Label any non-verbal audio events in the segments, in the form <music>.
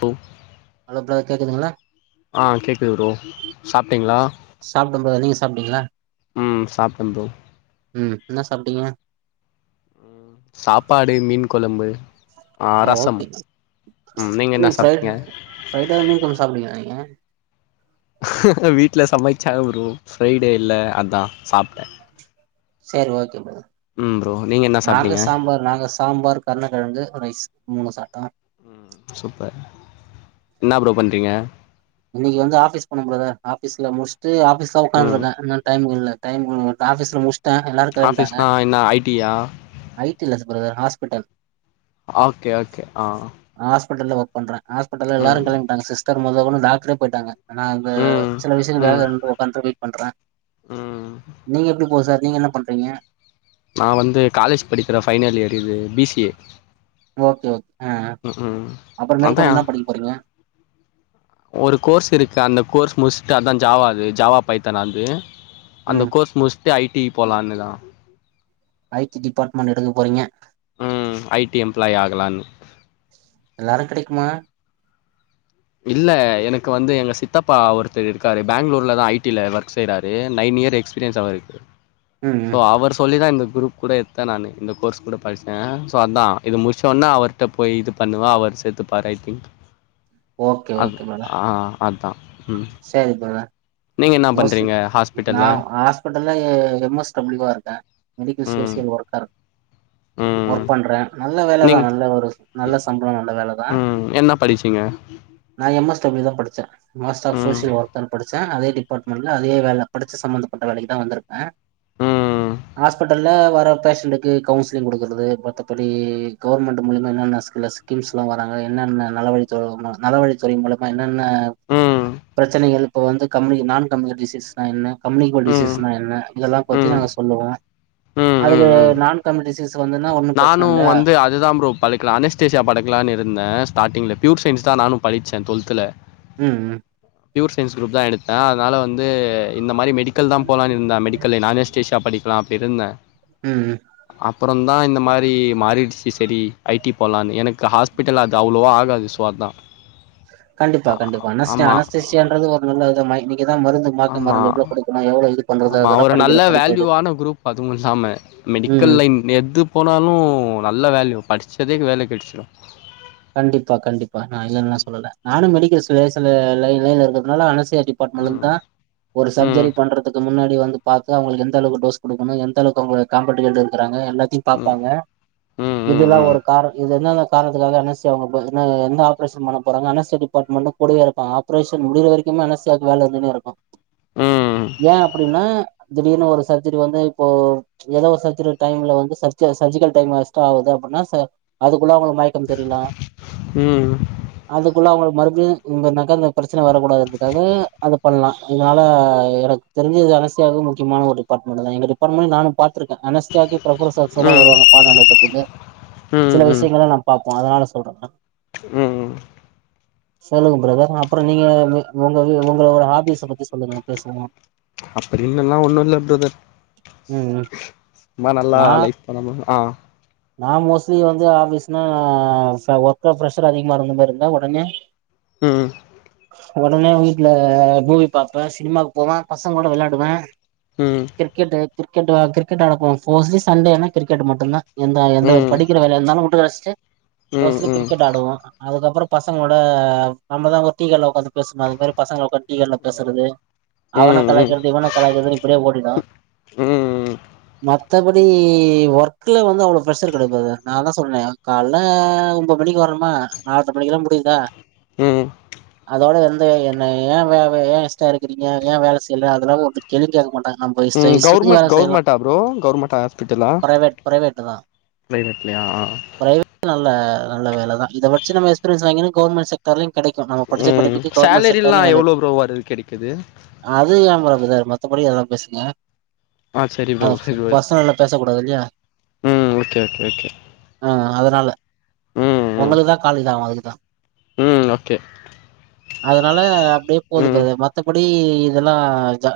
போ hello bro கேக்குதுங்களா ஆ கேக்குது ப்ரோ சாப்ட்டீங்களா சாப்ட்ட ப்ரோ நீங்க சாப்ட்டீங்களா ம் சாப்ட்ட ப்ரோ ம் இன்னா சாப்ட்டீங்க சாப்பாடு மீன் கொழம்பு ஆ ரசம் ம் நீங்க என்னா சாப்ட்டீங்க ஃப்ரைடேல மீன் கொழம்பு சாப்டுவீங்களா நீங்க வீட்ல சமைச்சாங்க ப்ரோ ஃப்ரைடேயில்ல அதா சாப்ட்டே செரி ஓகே பிரதர் ம் ப்ரோ நீங்க என்ன நாங்க சாப்ட்டீங்க சாம்பார் நாங்க சாம்பார் கர்னக்கெழங்கு ரைஸ் மூணு சாப்ட்டோ ம் சூப்பர் இன்னா ப்ரோ பண்றீங்க இன்னைக்கு வந்து ஆபீஸ் போன பிரதர் ஆபீஸ்ல முஸ்ட்டு ஆபீஸ்ல ம் உக்காந்துருக்க <unintelligible> டைம் இல்ல டைம் <unintelligible> ஆபீஸ்ல முஸ் ஆபீஸ்னா என்னா ஐ டி யா ஐ டி ல்லஸ் பிரதர் ஹாஸ்பிட்டல் ஓகே ஓகே ஆ ஹாஸ்பிட்டல்ல ஒர்க் பண்றே ஹாஸ்பிட்டல்ல ம் எல்லாரு கெளம்பிட்டங்க சிஸ்டர் மொதகொண்டு டாக்டரே போய்ட்டாங்க நாங்க அந்த ம் சில ம் விஷ்யங்களுக்காக <unintelligible> பண்ற வெயிட் பண்ற ம் நீங்க எப்டி போது சார் நீங்க என்ன பண்றீங்க நா வந்து காலேஜ் படிக்கிற ஃபைனல் இயர் இது B C A okay okay ஆ ம் ம் அப்புற அதா மேற்கொண்டு இன்னா படிக்க போறீங்க ஒரு கோர்ஸ் இருக்கு அந்த கோர்ஸ் முஸ்ட்டு அதா ஜாவா அது ஜாவா பைத்தான் அது அந்த ம் கோர்ஸ் முஸ்ட்டு ஐ டி போலாம்னுதா ஐ டி டிபார்ட்மெண்ட் எடுக்க போறீங்க ம் ஐ டி எம்ப்லாய் ஆகலான்னு எல்லாரு கெடைக்குமா இல்ல எனக்கு வந்து எங்க சித்தப்பா ஒருத்தரு இருக்காரு பெங்களூர்ல தா ஐ டி ல ஒர்க் செய்றாரு நைன் இயர் எக்ஸ்பீ பீரியன்ஸ் அவருக்கு ம் ஸோ ம் அவர் சொல்லிதா இந்த குரூப் கூட எத்தே நானு இந்த கோர்ஸ் கூட படிச்சே ஸோ அதா இது முடிச்ச ஒடனே அவர்ட்ட போய் இது பண்ணுவ அவர் சேத்துப்பாரு ஐ டி ஓகே அது ஆ அதா ம் செரி பிரதர் என்னா பண்றீங்க ஹ க்கு நா ஹாஸ்பிட்டல்ல எம் எஸ் டபள்யு வா இருக்கே மெடிக்கல் ம் சோசியல் ஒர்க்கார் ம் ஒர்க் பண்றே நல்ல வேலைதா நீங் நல்ல ஒரு நல்ல சம்பளோ நல்ல வேலதா ம் என்ன படிச்சீங்க நா எம் எஸ் டபல்யு தா படிச்சே மாஸ்டர் ஆஃப் ம் சோசியல் ஒர்க்கர் படிச்சே அதே டிப் பாட்மெண்ட்ல அதே வேல படிச்ச சம்பந்தப்பட்ட வேலைக்கு தா வந்துருக்கே ம் ஹாஸ்பிட்டல்ல வர பேஷண்டக்கு கவுன்சிலிங் குடுக்கறது மத்தபடி கவர்மெண்ட் மூலியமா என்னென்ன் ஸ்கில்லஸ் ஸ்கில்ஸ்ல வராங்க என்னென்ன நல வழித்துறை நலவழித்துறை மூல <unintelligible> என்னென்ன ம் பிரச்சனைகள் இப்ப வந்து கம்னி நான்கு கம்னோடிசிஸ்னா என்ன கம்னிக்கோல் ம் டிசீஸ்னா ம் என்ன இதெல்லா பத்தி நாங்க சொல்லுவோ அதுக்கு நான் கம்டிசீஸ் வந்துன்ன ஒன் நானு வந்து அ இதுதா ப்ரோ படிக்கல அனஸ்டேஷா படிக்கலானு இருந்த ஸ்டார்டிங்ல பியூர்சயன்ஸ் தா நானு படிச்ச டுவெத்ல ம் ம் பியூர் சயின்ஸ் குரூப் தா எடுத்த அதனால வந்து இந்தமாரி மெடிக்கல் தா போலான்னு இருந்த அனஸ்டேஷியா படிக் நா அப்ப இருந்த ம் ம் அப்புரோந்தா இந்த மாரி மாறிச்சி செரி ஐ டி போலான்னு எனக்கு ஹாஸ்பிட்டல் அது அவ்ளோவா ஆகாது ஸோ அத்தா கண்டிப்பா கண்டிப்பா அனஸ்தி ஆமாம் அனஸ்தேதிஷியான்றது ஒரு நல்லதமா இன்னைக்குதான் மருந்து மாத்து மருந்து எவ்ளோ கொடு எவ்ளோ இருக் ஆமா ஒரு நல்ல வேல்யூவான குரூப் அதுவுமில்லாம ம் மெடிக்கல் லைன் எது போனாலு நல்ல வேல்யூ படிச்சதே வேல கிடச்சிடு கண்டிப்பா கண்டிப்பா நா இல்லைனு சொல்லல நானு மெடிக்கஸ் <unintelligible> லைன்லா இருக்கனால அனஷ்ஷியா பட் ம் விழுந்தா ஒரு ம் சர்ஜரி பண்றதுக்கு முன்னாடி வந்து பாத்து அவுங்களுக்கு எந்தளவுக்கு டோஸ் குடுக்கணு எந்த அளவுக்கு அவுங்க <unintelligible> கிறாங்க எல்லாத்தியு ம் பாப்பாங்க ம் ம் இதுல்லா ம் ஒரு காரண இது என்ன என்ன காரணத்துக்காக அவுங்க என்ன என்ன ஆப்ரேஷன் பண்ண போறாங்க அனஷ்ஷியா டிபார்ட்மெண்ட்டு கூடவே இருப்பாங்க ஆப்ரேஷன் முடியிற வரைக் என் மனசு அது வேல இருந்துன்னே இருக்கு ம் ஏன் அப்டின்னா திடீர்னு ஒரு சர்ஜரி வந்து இப்போ ஏதோ ஒரு சர்ஜெரி டைம்ல வந்து சர்ஜெஸ் சர்ஜிக்கல் டைம் எக்ஸ்ட்ரா ஆகுது அப்டின்னா அதுக்குள்ள அவுங்களுக்கு மயக்கம் தெரிலா ம் அதுக்குள்ள அவுங்களுக்கு மறுபுடியு இவுங்ன்னாக்கா அந்த பிரச்சனை வரக்கூடாதுங்காக அத பண்லா இதனால எனக் தெரிஞ்சது அனுஷ்யாவு முக்கியமான ஒரு டிபார்ட்மெண்ட் தா எங்க டிபார்ட்மெண்ட் நானு பாத்திருக்க அனுஷ்ஸியாவுக்கு பிரபல்லா சாக்ஸ்சோட ம் வருவாங்க பாடோ நடத்துருதக்கு ம் சில விஷயங்கள நா பாப்பே அதனால சொல்றே ம் ம் சொல்லுங்க பிரதர் அப்ரோ நீங்க உங்க உங்களோட ஹாபிஸ் ஸ பத்தி சொல்லுங்க பேசுவோ அப்படினுலா ஒண்ணு இல்ல பிரதர் ம் ம் இன்னோ நல்லா நா லைஃப் பண்ணணும் ஆ நா மோஸ்லி வந்து ஆபீஸ்னா இப்ப ஒர்க்கா பிர்ரெஷர் அதிகமா மாரி இருந்தா ஒடனே ம் ஒடனே வீட்ல மூவி பாப்பே சினிமாவுக்கு போவ பசங்க கூட வெளையாடுவ ம் கிரிக்கெட்டு கிரிக்கெட்டு கிரிக்கெட்டு ஆட போவோ போஸ்ட்லி சண்டே ஆனா கிரிக்கெட்டு மட்டுந்தா எந்த எந்த ம் ம் படிக்கிற வேலையாந்தாலு முட்டுகடச்சிட்டு ம் மோஸ்ட்லி ம் கிரிக்கெட் ஆடுவோ அதுக்கப்ரோ பசங்களோட நம்மதா ஒரு டீகடல உக்காந்து பேசும் அது மாரி பசங்க உக்காந்து டீ கடயில பேசுறது அவன ம் கலாக்கிற்து இவன கலாக்கிற்து இப்படியே ஓடிடு ம ம் மத்தபடி ஒர்க்குல வந்து அவ்ளோ ப்ரஷர் கெடையாது <unintelligible> நான்தா சொன்னே கால்ல ஆ ஒம்போது மணிக்கு வரம்மா நால்ர மணிக்குல்லா முடியுதா ம் அதோட எந்த என்ன ஏன் வேல ஏன் எக்ஷ்டா இருக்கிறீங்க ஏன் வேல செய்யல அதெல்லா ஒரு கேள்வியும் கேட்க மாட்டாங்க நம்ம இஷ்ட ம் இஷ்டத்துக்கு கவுர்மெண்ட் வேல செய்யலா கவுர்மெண்ட்டா ப்ரோ கவுர்மெண்ட்டா ஹாஸ்பிட்டலா பிரைவேட் பிரைவேட்டுதா பிரைவேட்லய ஆ பிரைவேட் நல்ல நல்ல வேல தா இத வச்சி நம்ம எக்ஸ்பீரியன்ஸ் வாங்கிட்டு கவர்மெண்ட் சைட் கர்லின் கடைக்கு நம்போ படிச்ச ம் படிப்புக்கு கவுர்மெண்ட் சேலரில்லா செக்டர்ல வேல எவ்ளோ இருக்கு ப்ரோ வருது கெடைக்குது அது ஏ பிரதர் மத்தபடி எதாது பேசுங்க ஆ சரி அ ப்ரோ சரி ப்ரோ பர்சனல்ல பேச கூடாது இல்லயா ம் ஓகே ஓகே ஓகே ஆ அதனால உங்களுக்குதா கால் இதா ஆகும் அதுக்குதா உம் ஓகே அதனால அப்டியே ம் போதுபாரு மத்தபடி இதெல்லா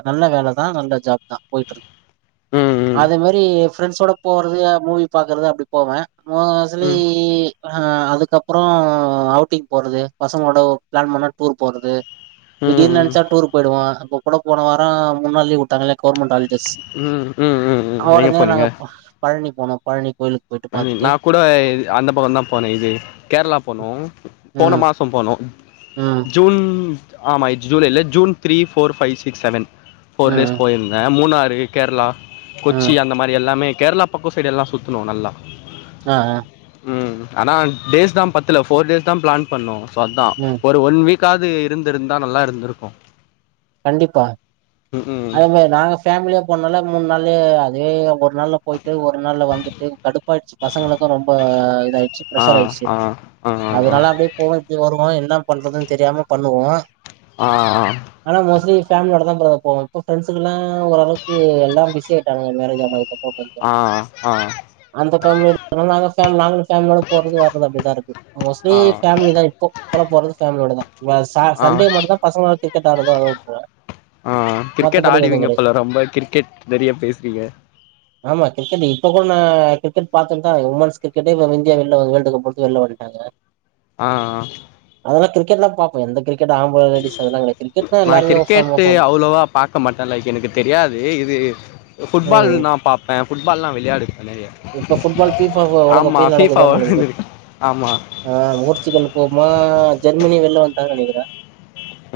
நல்ல வேலதா நல்ல ஜாப் தா போயிட்டு ம் ம் அதே மாதிரி ப்ரெண்ட்ஸோட போறது மூவி பாக்றது அப்படி போவே ரி ம் ம் ஆ அதுக்கப்புறம் அவுட்டிங் போறது பசங்களோட பிளான் பண்ணா டூர் போறது திடீர்னு நினைச்சா டூர் போயிடுவே அப்ப கூட போன வாரம் மூன் நாள் லீவ் விட்டாங்கல்ல கவர்மெண்ட் ஹாலிடேஸ் உம் உடனே நாங்க பழனி போனோ பழனி கோயிலுக்கு போயிட்டு பழனி பாத்துட்டு நா கூட அந்த பக்கம் தா போனேன் இது கேரளா போனோ போன மாச ம் போனோ ம் ஜூன் ஆமா ஆ July June three four five six seven four ம் டேஸ் போயிருந்த மூணுாறு கேரளா கொச்சி ம் அந்த மாதிரி எல்லாமே கேரளா பக்கம் சைடு எல்லாமே சுத்துனோ நல்லா ஆ உம் ஆனா டேஸ் தா பத்தல போர் டேஸ் தா பிளான் பண்ணோ அதா ம் ஒன் வீக்காவது இருந்திருந்தா நல்லா இருந்திருக்கு கண்டிப்பா ம் ம் அதே மாதிரி நாங்க ஃபேமிலியா போனால மூணு நாளே அதே ஒரு நாளா போயிட்டு ஒரு நாள் வந்து ட்டு கடுப்பாயிடுச்சு பசங்களுக்கு ரொம்ப இதாயிடுச்சு ஆ பிரஷர் ஆயிடுச்சு ஆ ஆ ஆ அதனால அப்படியே போ இப்படி வருவோம் என்ன பண்றதுன்னு தெரியாம பண்ணுவோ ஆ அ ஆனா மோஸ்லி ஃபேமிலியோட தா பிரதர் போவ இப்ப ஃப்ரண்ட்ஸு எல்லாம் ஓரளவுக்கு எல்லாம் பிஸி ஆயிட்டாங்க மேரேஜ் ஆனதுக்கு அப் ஆ ஆ அந்த ஃபேமிலி யோட நாங்கள ஃபேமிலோ போறது வருது அப்படிதா இருக்கு மோஸ்ட்லி ஆ பேமிலி தா இப்போ போறது ஃபேமிலியோட தா ஆ ஆ சண்டே மட்டும் தா பசங்கலோட கிரிக்கெட் ஆடுறது அத விட்ருவே ஆ கிரிக்கெட் மத்தபடி எது கெடையாது ஆடிவீங்கப்போல ரொம்ப கிரிக்கெட் நிறைய பேசுறீங்க ஆமா கிரிக்கெட இப்ப கூட நா கிரிக்கட் பாத்தட்டுதா உமன்ஸ் கிரிக்கெட்ட இந்தியா வெளிலந்து வேர்ல்டு கப் விட்டு வெளிய வந்துட்டாங்கா ஆ அ அதெல்லா கிரிக்கெட்லா பாப்பபே எந்த கிரிக்கட் ஆம்பள லேடீஸ் அது எல்லா கிடையாது நா கிரிக்கெட் அவ்வளவா பாக்க மாட்டே லைக் எனக்கு தெரியாது இது ஃபுட்பால் ம் நா பாப்பேன் ஃபுட்பால்ல்லா விளையாடுவே நிறைய இப்ப ஃபுட்பால் பீ ப உலக கோப்பை நடக்குதே உங்களுக்கு வேர்ல்டு ஆமா ஆ போர்ச்சுகல் போகுமா ஜெர்மனி வெளில வந்துடாங்க நினைக்கிற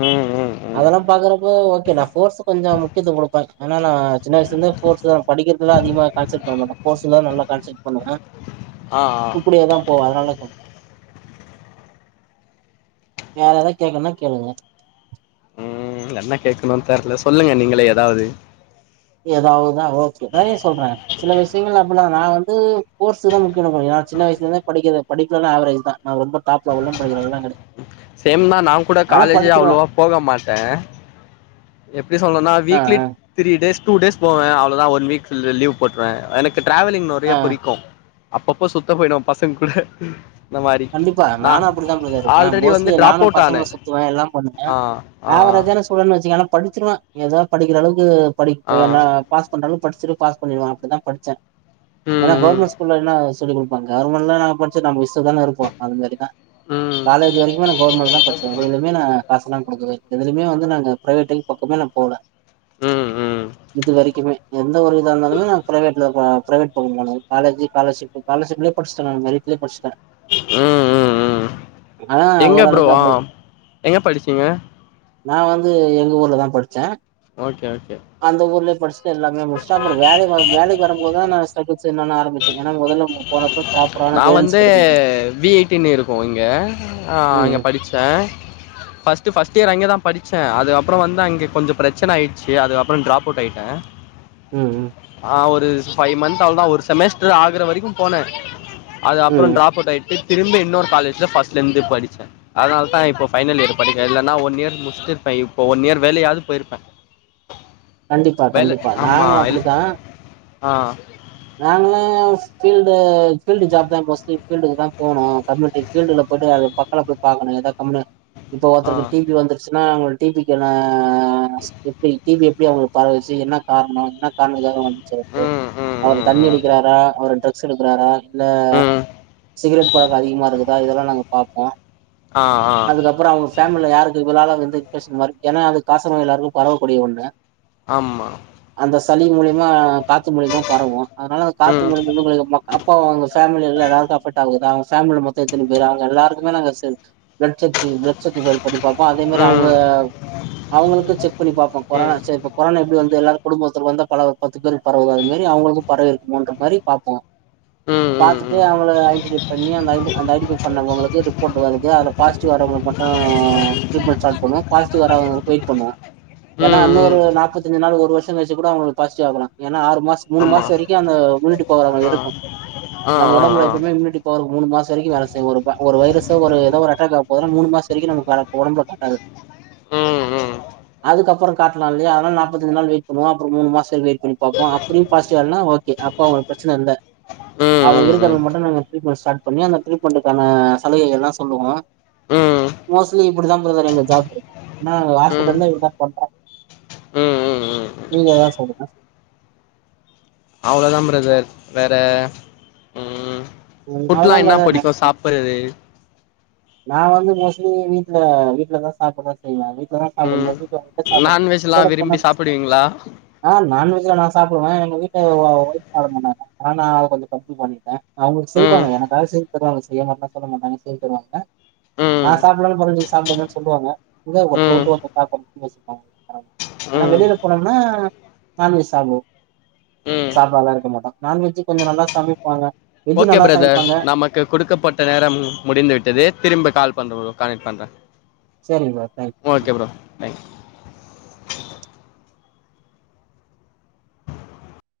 ம் ம் ம் அதெல்லா பாக்குறப்ப ஓகே நா ஃபோர் கொஞ்சம் முக்கியத்துவம் கொடுப்பேன் ஏன்ன நா சின்ன வயசலருந்து ஸ்போர்ட் தா படிக்கிறதுதல அதிக கான்சட் பண்ண மாட்டே போஸ்ஸுல நல்லா கான்சைன்ட் பண்ணுவாங்க ஆ ஆ இப்படியேதா போ அதனால சொன் யாரன்னா கேக்கனுன்னா கேளுங்க உம் என்ன கேக்கணு தெர்ல சொல்லுங்க நீங்களே ஏதாவ்து ஏதாவுதா வக்கு வேலைய சொல்றே சில விஷ்யங்கள் அப்பல்லா நா வந்து போர்ஸுதா முக்கின குரியா சின்ன வயசுல இருந்தே படிக்கது படிக்லனா ஆவ்ரேஜ் தா நான் ரொம்ப டாப் லவல்லா படிக்கிற்து எல்லாம் கெடே சேம் தா நா கூட காலேஜே அவ்ளவா போக மாட்டே எப்டி சொல்னுனா ஆ வீக்லி ஆ த்ரீ டேஸ் டூ டேஸ் போவே அவ்ளோதா ஒன் வீக் ஃபில் லீவ் போட்ருவே எனக்கு ட்ராவலிங் நுறைய ஆ பிடிக்கு அப்பப்போ சுத்த போய்டு பசங் கூட இந்த மாரி கண்டிப்பா நா நானு அப்படிதா ப்ரதர் இருப்பே ஆல்ரெடி வந்து மோஸ்லி ட்ராப் நானு அவுட் ஆனே பசங்களோட சுத்துவே எல்லாம் பண்ணுவே ஆ ஆ ஆவரேஜா நஸ் கூடன்னு வச்சிங்க ஆனா படிச்சிருவே ஏதா படிக்கிற அளவுக்கு ஆ படிப்பு என்னா பாஸ் பன்றளவு படிச்சுரு பாஸ் பண்ணிருவே அப்டித்தா படிச்சே ம் ஏனா ம் கோர்மெண் ஸ்கூல்ல என்ன சொல்லி குடு பாங் கவ்ர்மெண்ல நா படிச்ச நா மிஸ்ஸுதான இருப்போ அதுமாரிதா ம் காலேஜு வரைக்கு நா கோர்மெண்ட் தா படிச்சே எதுலுமே நா காஸ்லா குடுக்கவே எதுலுமே வந்து நாங்க ப்ரைவேட்டை பக்கமே நா போல ம் இது வரைக்குமே எந்த ஒரு இதா இருந்தாலுமே நா ப்ரைவேட்ல வா பிரைவேட் பக்கோ நானு காலேஜி காலர்ஷிப்பு காலர்ஷிப்லே படிச்டே நானு மெரிட்ல படிச்டே ம் ம் ம் ஆனா எங்க ப்ரோ ஓரளவுக்கு அப்படி ஆம் எங்க படிச்சீங்க நா வந்து எங்க ஊர்ல தா படிச்சே ஓகே ஓகே அந்த ஊர்லே படிச்ட்டு எல்லாமே முஷ்டா அப்ர வேலை முதல் வேலைக்கு வரும்போதா நா ஸ்டகுல்ஸ் என்னன்னு ஆரம்பிச்சே ஏன்னா மொதல்லம்மு போனப்ப ப்ராப்பரான கைடன்ஸ் கெடைக்கல எனக் எ பி ஐ டினு இருக்கு இங்க ஆ அங்கே ம் படிச்சே பஸ்ட் ட்டு ஃபஸ்ட் இயர் அங்கதா படிச்சே அது அப்றோ வந்து அங்கி கொஞ்சோ ப்ரச்சன ஆய்ச்சி அதுக்கப்றன் ட்ரா கோட் ஆய்ட்டே ம் ம் ஒரு பஃபைவ் மந்த்த் அவளதான் ஒரு செமஸ்டர் ஆகுற வரைக்கும் போனேன் அது அப்றோ ம் ட்ரா கோட் ஆயிட்டு திரும்பி இன்னொர் காலேஜல ஃபஸ்ல இருந்து படிச்சே அதனால தான் இப்போ பைனல் இய படிக்கன் இல்லன்னா ஒன் இர் முடிச்சட்டு இருப்பேன் இப்போ ஒன் இயர் வேலையாவது போயிருப்பேன் கண்டிப்பா வேலை கண்டிப்பா ஆமாம் நாங்களு இல் அப்படிதா ஆ நாங்களா ஃபீல்டு ஃபீல்டு ஜாப் தா மோஸ்ட்லி ஃபீல்டுக்கு தா போனும் கம்யூட்டீ ஃபீல்டுல போய்ட்டு அது பக்கல போய் பாக்கணு எதா கம்முனு இப்ப ஆ ஒருத்தருக்கு டிவி வந்து ஸுனா டீபிக்குனா ஆஸ் எப்டி டிவி எப்டி அவங்களுக் பாரவச்சி என்ன கார்ணு என்ன காரணுக்காக வந்துச்சி அப்போ ம் ம் அவர் ம் தண்ணி ம் அடிக்கிறாரா அவர் ட்ரக் ஸு எடுக்குறாரா இல்ல ம் சிகரெட் பழக்க அதிகமா இருக்குதா இதெல்லா நாங்க பாப்போ ஆ ஆ ப்ற அவ்ங்க ஃபேமில யாருக்கு இவாலா வந்து இன்பக்ஷன் மாரி ஏனா அது காச நோய் எல்லார்க்கு பரவக்கூடிய ஒண்ணு ஆம்மா அந்த சளி மூலிமா காத்து மூலிமா பரவு அதனால அந்த காத்து ம் மூலிமா இன்னு கொஞ்சு கொஞ்சும்மா அப்பா வாங்கஸ் ஃபேமில எல்லார்க்கு அஃபெக்ட் ஆகுதா ஃபேமில மொத்து எத்தின் பேர் அவங்க எல்லார்க்குமே நாங்க சென் ப்லெட் செக் ச்செய்யு ப்லக் சுத்து பல் பண்ணி பாப்போ அதே மாரி ம் ம் அவ்ங்காவ் அவங்களுக்கு செக் பண்ணி பாப்போ பார ம் ச இப்ப கொரோனா எப்டி வந்தல எல்லாருக்கும் குடும்பத்துல வந்து பல பத்து பேருக்கு பரவு அது மாரி அவங்களுக்கு பரவி இருக்குன்ற மாரி பாப்போ ம் பாத்துட்டு ம் அ <unintelligible> ஐடி பண்ணி அந்த <unintelligible> பண்ணவங்களுக்கு ரிப்போர் வருது பாசிடிவ் வறவங்க மட்டு ட்ரிட்மென்ட் ஸ்டாட் பண்ணோ பாசிட்டிவ் வராதவங்களுக்கு வெய்ட் பண்ணோ ஏன்னா ம் இன்னொரு ம் நாப்பத்தஞ்சு நாள் ஒரு வருஷோ கழிச்சு கூட அவங்ளுக்கு பாசிட்டிவ் ஆகலா ஏனா ஆறு மாஸ் மூணு மாச ஆமாம் வரைக்கு அந்த இம்யூனிட்டி பவர் அங்க ஆ இருக்கு ஆ ஆ நம்ம உடம்புல ஆ எப்பவுமே இம்யூனிட்டி இப்ப ஒரு மூணு மாச வரைக்கு வேல செய் ஒரு வ ஒரு வைரஸ ஒரு ஏதோ ஒரு அட்டாக் ஆவ போதுனா மூணு மாசோ வரைக்கு நமக்கு ஒடம்புல காட்டாது ம் ம் அதுக்கப்புறோ காட்லா இல்லையா அனால நாப்பத்தஞ்சு நாள் வெய்ட் பன்னுவோ அப்றோ மூணு மாசோ வெய்ட் பண்ணி பாப்போ திரும்பி பாசிடிவ் ஆலனா ஓகே அப்ப அவங்களுக் பிரச்சன இல்ல ம் அவங்க ம் ம் ம் இருக்றத மட்டு நாங்க ட்ரீட்மெண்ட் ஸ்டார்ட் பண்ணி அந்த டீரிட்மென்டுக்கான சலுகைகல்லா சொல்லுவோ ம் மோஸ்லி இப்டி தா ப்ரதர் எங்க ஜாப்பு ஆனா ம் ஹாஸ்பிட்டல் தா இப்டிதா பண்ற ம் ம் நீங்க ஏதாச்சு சொல்லுங்க அவ்ளதா ப்ரதர் வேற ம் ம் ஃபுட்லா அவ்ளதா என்ன பிரதர் பிடிக்கு சாப்பிட்றது நா வந்து மோஸ்ட்லி வீட்ல வீட்லதா சாப்பிட தா செய்வ வீட்டுல ம் தா நான்வெஜ்லா சாப்பிட விரும்பி சாப்புடுவீங்களா <inaudible> ஆ நான் வெஜ்லா நா சாப்டுவ எங்க வீட்டு ஒய்ப் சாப்ட மாட்டாங்க ஆனா அவ கொஞ்சோ கம்ப் பண்ணிட்ட அவங்க ம் செய்வாங்க எனக்காக செய்து தருவாங்க செய்ய மாட்டேன் சொல்ல மாட்டாங்க செய் தருவாங்க நா ம் சாப்டலனாலு பரவால்ல நீங்க சாப்டுங்கன் சொல்லுவாங்க இங்க ஒருத்தர ம் விட்டு ஒருத்த சாப்பா <inaudible> ஆனா ம் வெளில போனம்னா நான்வெஜ் சாப்டுவோ ம் சாப்டாமலா இருக்க மாட்டோ நான் வெஜ்சு கொஞ்சோ நல்லா சமைப்பாங்க வெஜ்ஜு ஓகே நல்லா ப்ரதர் சமைப்பாங்க நம்ம க்கு குடுக்கப்பட்ட நேரம் முடிந்துவிட்டது திரும்ப கால் பண்ற கணெக்ட் பண்ற சேரிங்க ப்ரோ தேங்க்யூ ஓகே ப்ரோ தங்